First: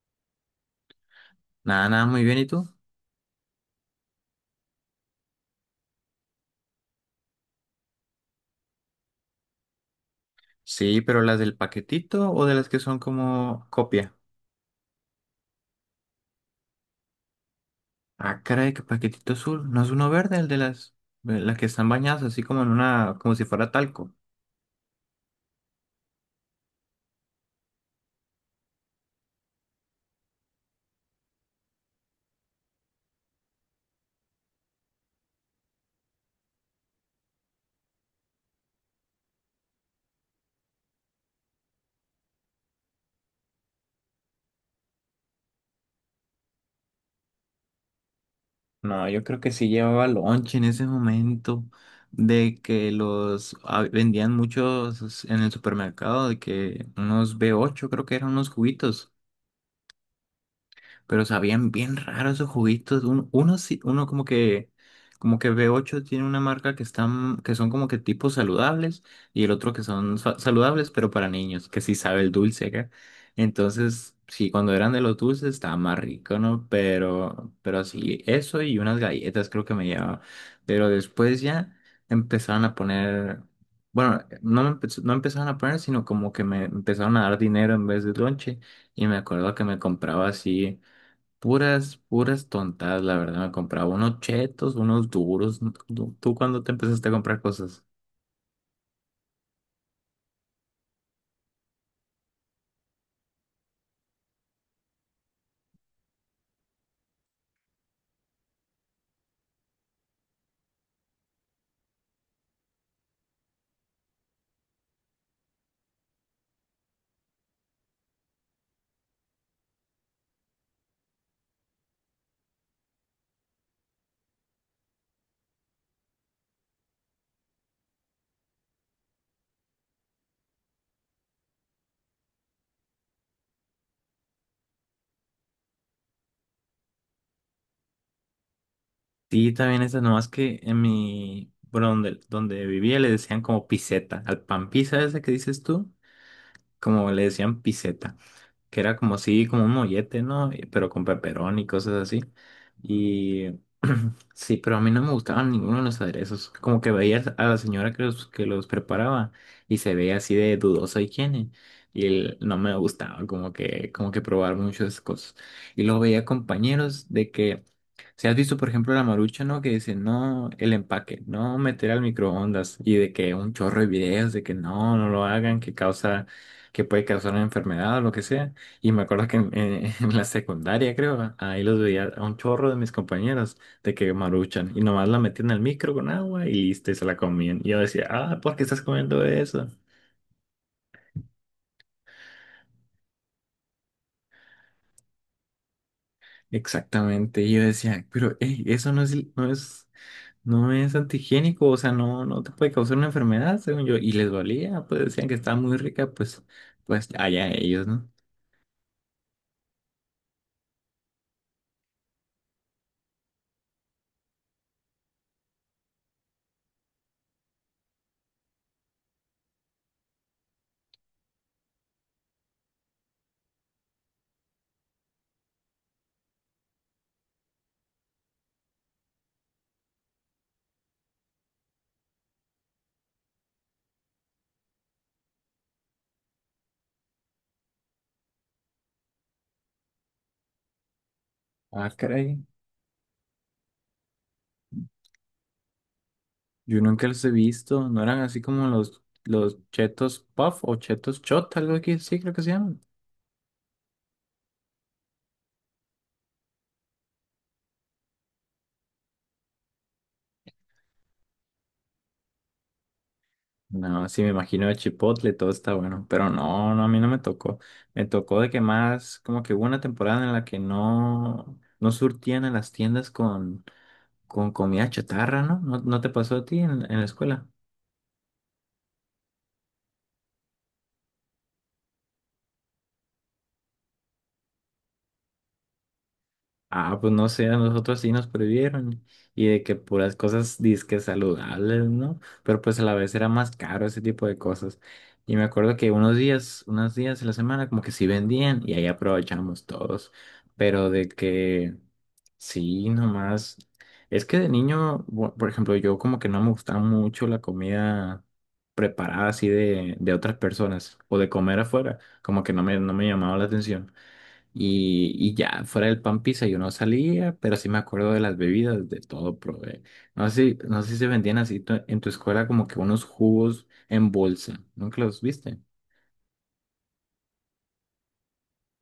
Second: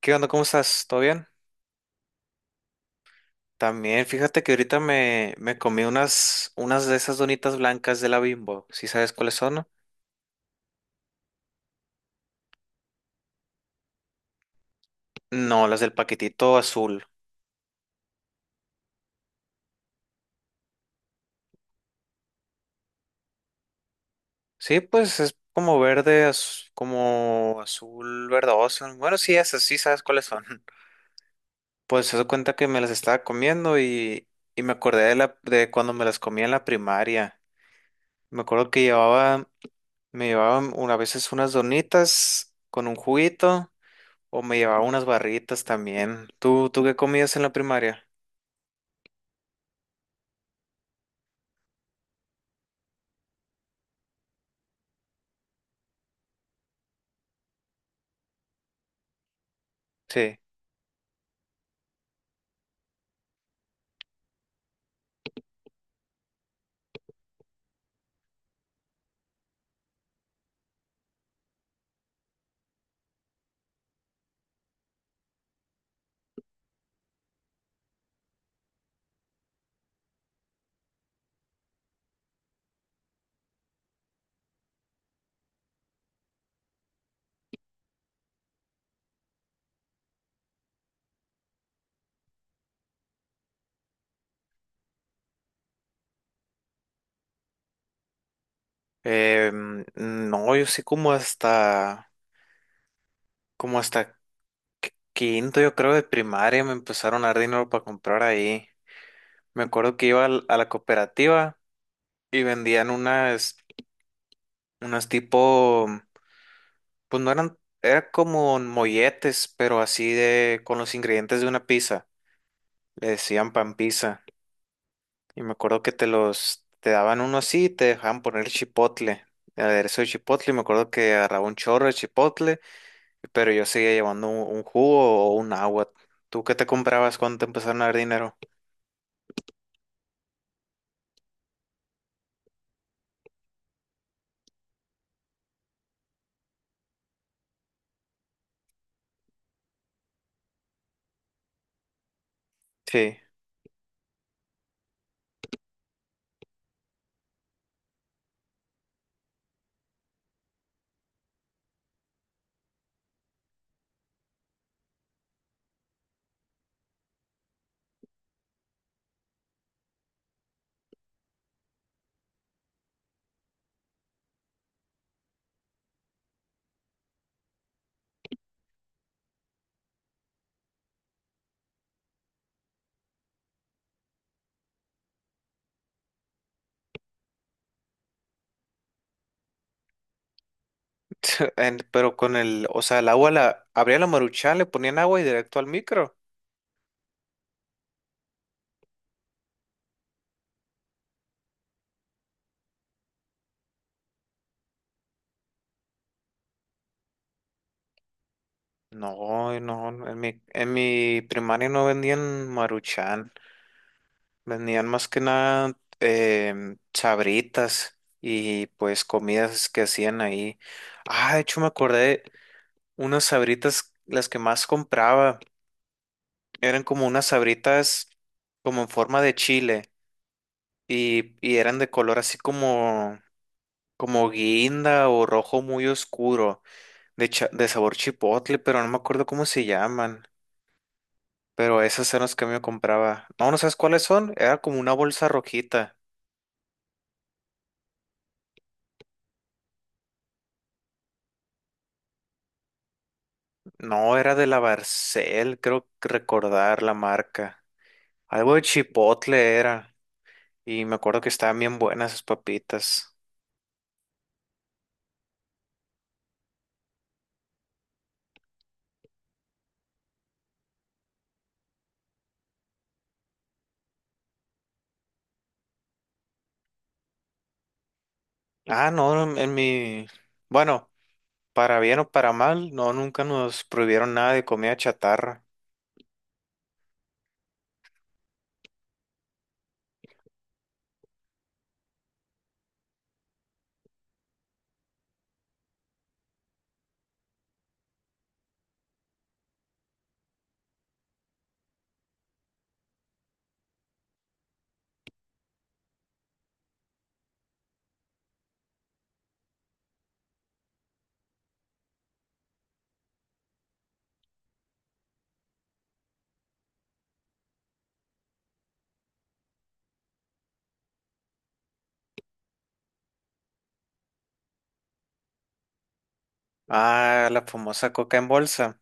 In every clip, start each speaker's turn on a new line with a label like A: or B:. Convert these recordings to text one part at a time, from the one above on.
A: ¿Qué onda? ¿Cómo estás? ¿Todo bien?
B: Nada, muy bien. ¿Y tú?
A: También, fíjate que ahorita me comí unas de esas donitas blancas de la Bimbo. ¿Sí sabes cuáles son? No,
B: Sí, pero las del paquetito o de las que son como copia.
A: no, las del paquetito azul.
B: Ah, caray, que paquetito azul. ¿No es uno verde, el de las que están bañadas así como en una, como si fuera talco?
A: Sí, pues es como verde, como azul verdoso. Bueno, sí, esas, sí sabes cuáles son. Pues se da cuenta que me las estaba comiendo y me acordé de cuando me las comía en la primaria. Me acuerdo que llevaba, me llevaban una, a veces unas donitas con un juguito. O me llevaba unas barritas también. ¿Tú qué comías en la primaria?
B: No, yo creo que sí llevaba lonche en ese momento de que los vendían muchos en el supermercado, de que unos B8 creo que eran unos juguitos.
A: Sí.
B: Pero sabían bien raro esos juguitos. Uno como que B8 tiene una marca que están, que son como que tipos saludables y el otro que son saludables, pero para niños, que sí sabe el dulce acá. Entonces, sí, cuando eran de los dulces estaba más rico, ¿no? Pero así, eso y unas galletas creo que me llevaba. Pero después ya empezaron a poner, bueno, no, no empezaron a poner, sino como que me empezaron a dar dinero en vez de lonche. Y me acuerdo que me compraba así. Puras tontadas, la verdad. Me compraba unos chetos, unos duros. ¿Tú cuándo te empezaste a comprar cosas?
A: Eh, mm, no, yo sí como hasta quinto, yo creo, de primaria me empezaron a dar dinero para comprar ahí. Me acuerdo que iba a la cooperativa y vendían unas, unas tipo, pues no eran, era como molletes, pero así de, con los ingredientes de una pizza. Le decían pan pizza. Y me acuerdo que te los, te daban uno así y te dejaban poner chipotle, el aderezo de chipotle. Y me acuerdo que agarraba un chorro de chipotle, pero yo seguía llevando un jugo o un agua. ¿Tú qué te comprabas cuando te empezaron a dar dinero?
B: Sí, también esas, nomás que en mi, bueno, donde vivía le decían como piseta. Al pan pizza ese que dices tú, como le decían piseta. Que era como así, como un mollete, ¿no? Y- Pero con peperón y cosas así.
A: Sí,
B: Y sí, pero a mí no me gustaban ninguno de los aderezos. Como que veías a la señora que los preparaba y se veía así de dudosa higiene. Y el- no me gustaba como que probar muchas cosas. Y luego veía compañeros de que si has visto, por ejemplo, la Marucha, ¿no? Que dice, no, el empaque, no meter al microondas. Y de que un chorro de videos de que no, no lo hagan, que causa, que puede causar una enfermedad o lo que sea. Y me acuerdo que en la secundaria, creo, ahí los veía a un chorro de mis compañeros de que maruchan. Y nomás la metían al micro con agua y listo, y se la comían. Y yo decía, ah, ¿por qué estás comiendo eso?
A: en- pero con el, o sea, el agua la, abría la maruchan, le ponían agua y directo al micro.
B: Exactamente. Y yo decía, pero, hey, eso no es, no es. No es antihigiénico, o sea, no, no te puede causar una enfermedad, según yo. Y les valía, pues decían que estaba muy rica, pues, pues allá ellos, ¿no?
A: No, no, en mi primaria no vendían maruchan. Vendían más que nada sabritas y pues comidas que hacían ahí. Ah, de hecho me acordé, unas sabritas, las que más compraba, eran como unas sabritas como en forma de chile y eran de color así como, como guinda o rojo muy oscuro, de, de sabor chipotle, pero no me acuerdo cómo se llaman. Pero
B: Ah,
A: esas eran las
B: caray.
A: que me compraba. No, no sabes cuáles son. Era como una bolsa rojita.
B: Yo nunca los he visto. No eran así como los chetos puff o chetos shot, algo así, sí, creo que se llaman.
A: No, era de la Barcel, creo que recordar la marca. Algo de chipotle era. Y me acuerdo que estaban bien buenas esas papitas.
B: No, sí, me imagino de Chipotle, todo está bueno. Pero no, a mí no me tocó. Me tocó de que más, como que hubo una temporada en la que no, no surtían a las tiendas con comida chatarra, ¿no? ¿No, no te pasó a ti en la escuela?
A: Ah, no, en mi... Bueno, para bien o para mal, no, nunca nos prohibieron nada de comida chatarra.
B: Ah, pues no sé, a nosotros sí nos prohibieron y de que puras cosas disque saludables, ¿no? Pero pues a la vez era más caro ese tipo de cosas. Y me acuerdo que unos días de la semana como que sí vendían y ahí aprovechamos todos, pero de que sí, nomás. Es que de niño, bu- por ejemplo, yo como que no me gustaba mucho la comida preparada así de otras personas o de comer afuera, como que no me, no me llamaba la atención. Y ya, fuera del pan pizza yo no salía, pero sí me acuerdo de las bebidas, de todo probé. No sé, si- no sé si se vendían así tu- en tu escuela como que unos jugos en bolsa. ¿Nunca los viste?
A: Ah, la famosa coca en bolsa.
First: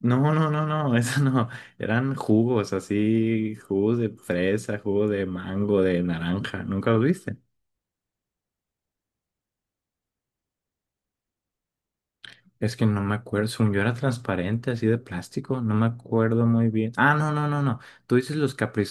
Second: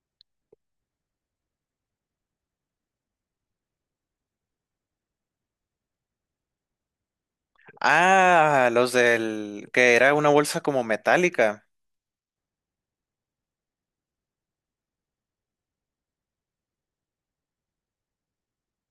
B: No, eso no. Eran jugos así, jugos de fresa, jugo de mango, de naranja. ¿Nunca los viste?
A: Ah, los del... que era una bolsa como metálica.
B: Es que no me acuerdo, según yo era transparente, así de plástico, no me acuerdo muy bien. Ah, no. ¿Tú dices los Capri?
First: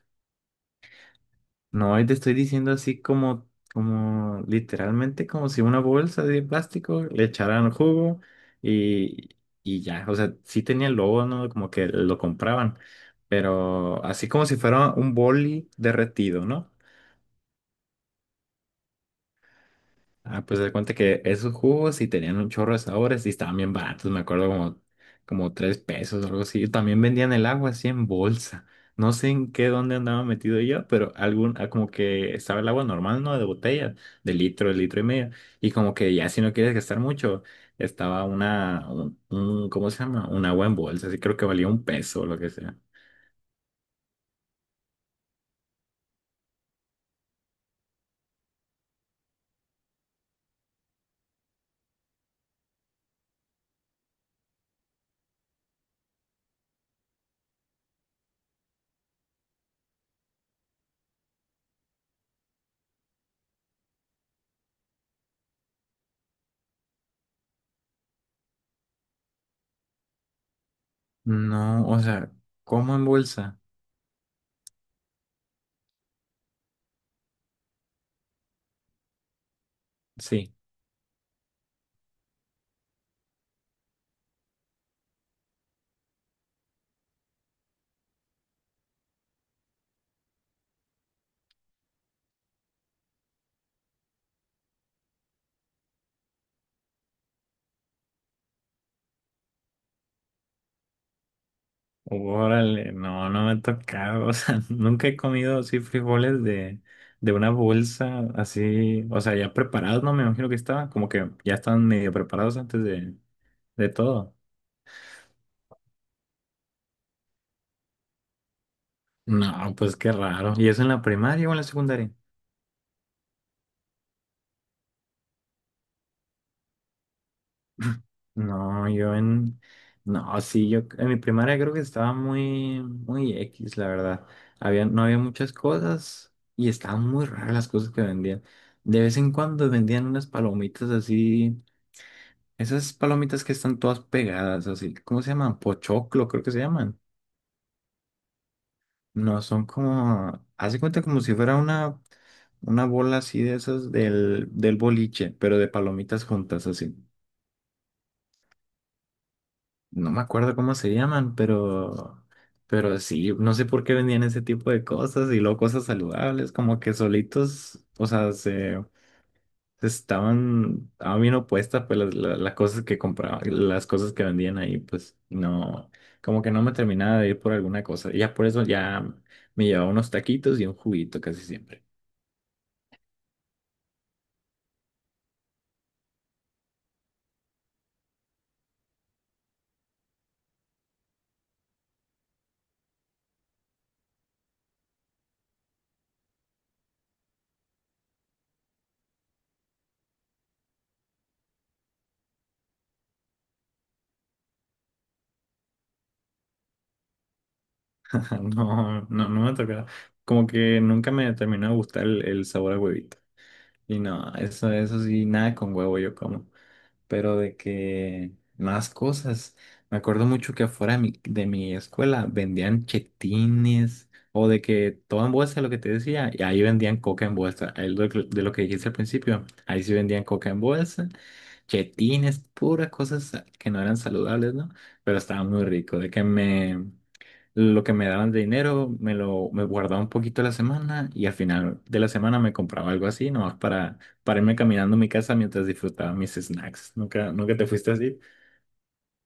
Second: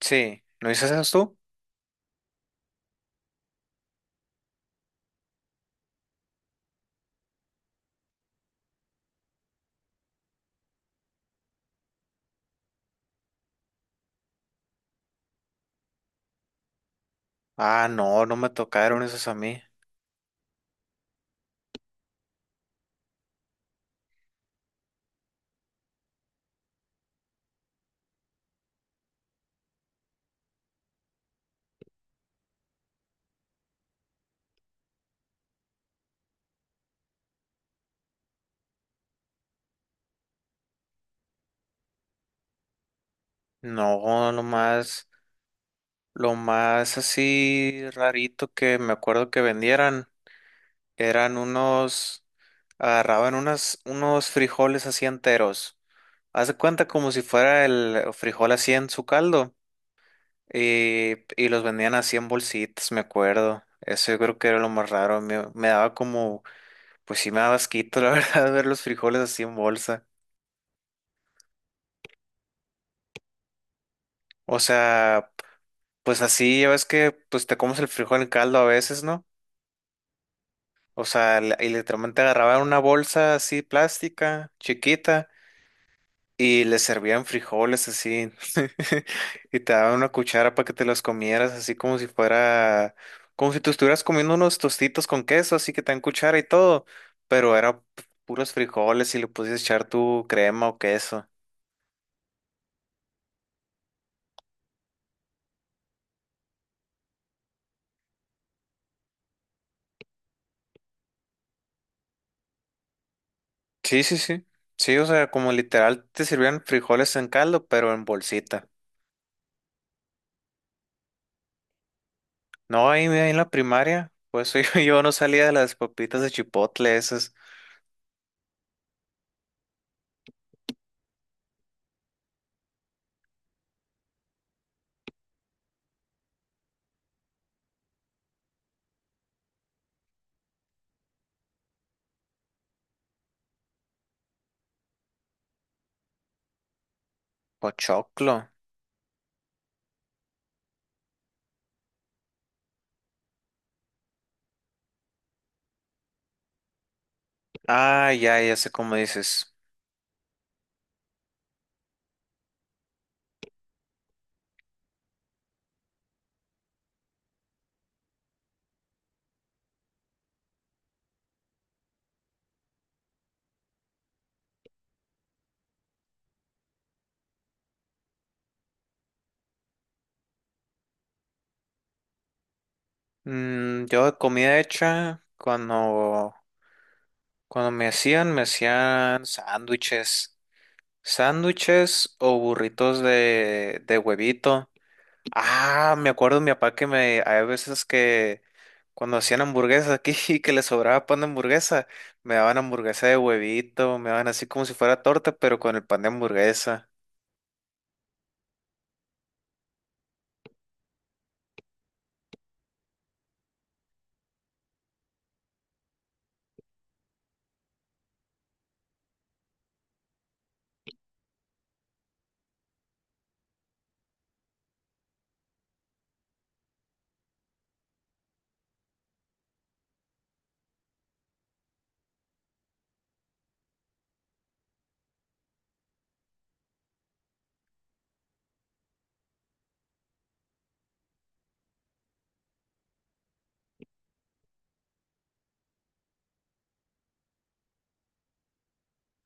A: Sí, ¿no dices eso tú?
B: No, y te estoy diciendo así como, como literalmente como si una bolsa de plástico le echaran jugo y, y ya. O sea, sí tenía el logo, ¿no? Como que lo compraban, pero así como si fuera un boli derretido, ¿no?
A: Ah, no, no me tocaron esos a mí.
B: Ah, pues se cuenta que esos jugos sí tenían un chorro de sabores y estaban bien baratos, me acuerdo como, como 3 pesos o algo así. Y también vendían el agua así en bolsa. No sé en qué dónde andaba metido yo, pero algún, ah, como que estaba el agua normal, ¿no? De botella, de litro y medio. Y como que ya si no quieres gastar mucho, estaba una, ¿cómo se llama? Un agua en bolsa, así creo que valía un peso o lo que sea.
A: No, nomás. Lo más así rarito que me acuerdo que vendieran eran unos, agarraban unas, unos frijoles así enteros. Haz de cuenta como si fuera el frijol así en su caldo. Y los vendían así en bolsitas, me acuerdo. Eso yo creo que era lo más raro. Me daba como, pues sí me daba asquito, la verdad, ver los frijoles así en bolsa.
B: No, o sea, ¿cómo en bolsa?
A: O sea, pues así, ya ves que pues te comes el frijol en caldo a veces, ¿no?
B: Sí.
A: O sea, y literalmente agarraban una bolsa así plástica, chiquita, y les servían frijoles así. Y te daban una cuchara para que te los comieras, así como si fuera, como si tú estuvieras comiendo unos tostitos con queso, así que te dan cuchara y todo. Pero era puros frijoles y le podías echar tu crema o queso.
B: Órale, no, no me ha tocado, o sea, nunca he comido así frijoles de una bolsa así, o sea, ya preparados, no me imagino que estaban, como que ya estaban medio preparados antes de
A: Sí, sí,
B: todo.
A: sí. Sí, o sea, como literal te sirvían frijoles en caldo, pero en bolsita.
B: No, pues qué raro. ¿Y eso en la primaria o en la secundaria?
A: No, ahí en la primaria, pues yo no salía de las papitas de chipotle esas.
B: No, yo en... No, sí, yo en mi primaria creo que estaba muy X, la verdad. No había muchas cosas y estaban muy raras las cosas que vendían. De vez en cuando vendían unas palomitas así. Esas palomitas que están todas pegadas, así, ¿cómo se llaman? Pochoclo, creo que se llaman.
A: Pochoclo.
B: No, son como, hace cuenta como si fuera una bola así de esas del boliche, pero de palomitas juntas, así.
A: Ah, ya, ya sé cómo dices.
B: No me acuerdo cómo se llaman, pero sí, no sé por qué vendían ese tipo de cosas y luego cosas saludables, como que solitos, o sea, se estaban bien opuestas, pues las, la- las cosas que compraba, las cosas que vendían ahí, pues no, como que no me terminaba de ir por alguna cosa. Y ya por eso ya me llevaba unos taquitos y un juguito casi siempre.
A: Mm, yo de comida hecha, cuando, cuando me hacían sándwiches. Sándwiches o burritos de huevito. Ah, me acuerdo de mi papá que me, hay veces que cuando hacían hamburguesas aquí y que le sobraba pan de hamburguesa, me daban hamburguesa de huevito, me daban así como si fuera torta, pero con el pan de hamburguesa.
B: No me tocaba. Como que nunca me terminó de gustar el sabor a huevito. Y no, eso sí, nada con huevo yo como. Pero de que más cosas. Me acuerdo mucho que afuera de mi escuela vendían chetines o de que todo en bolsa, lo que te decía, y ahí vendían coca en bolsa. Ahí lo que- de lo que dijiste al principio, ahí sí vendían coca en bolsa, chetines, puras cosas que no eran saludables, ¿no? Pero estaba muy rico, de que me... Lo que me daban de dinero me lo me guardaba un poquito a la semana y al final de la semana me compraba algo así, nomás para irme caminando a mi casa mientras disfrutaba mis snacks. ¿Nunca te fuiste así?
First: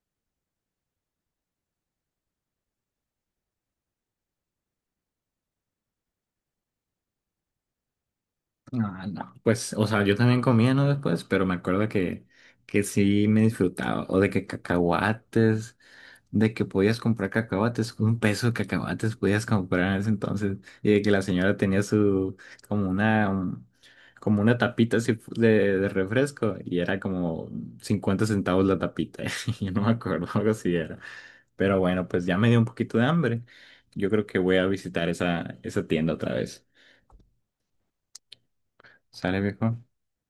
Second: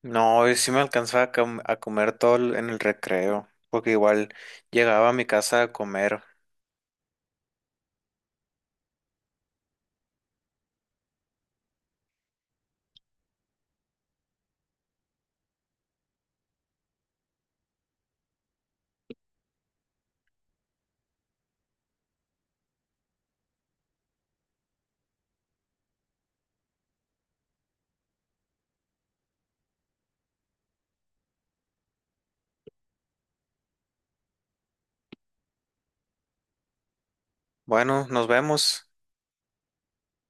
A: No, yo sí me alcanzaba a, a comer en el recreo, porque igual llegaba a mi casa a comer.
B: Ah, no. Pues, o sea, yo también comía, ¿no? Después, pero me acuerdo que sí me disfrutaba. O de que cacahuates, de que podías comprar cacahuates, un peso de cacahuates podías comprar en ese entonces. Y de que la señora tenía su, como una, un- como una tapita así fu- de refresco. Y era como 50 centavos la tapita. Yo no me acuerdo, algo así era. Pero bueno, pues ya me dio un poquito de hambre. Yo creo que voy a visitar esa, esa tienda otra vez.
A: Bueno, nos vemos.
B: ¿Sale, viejo?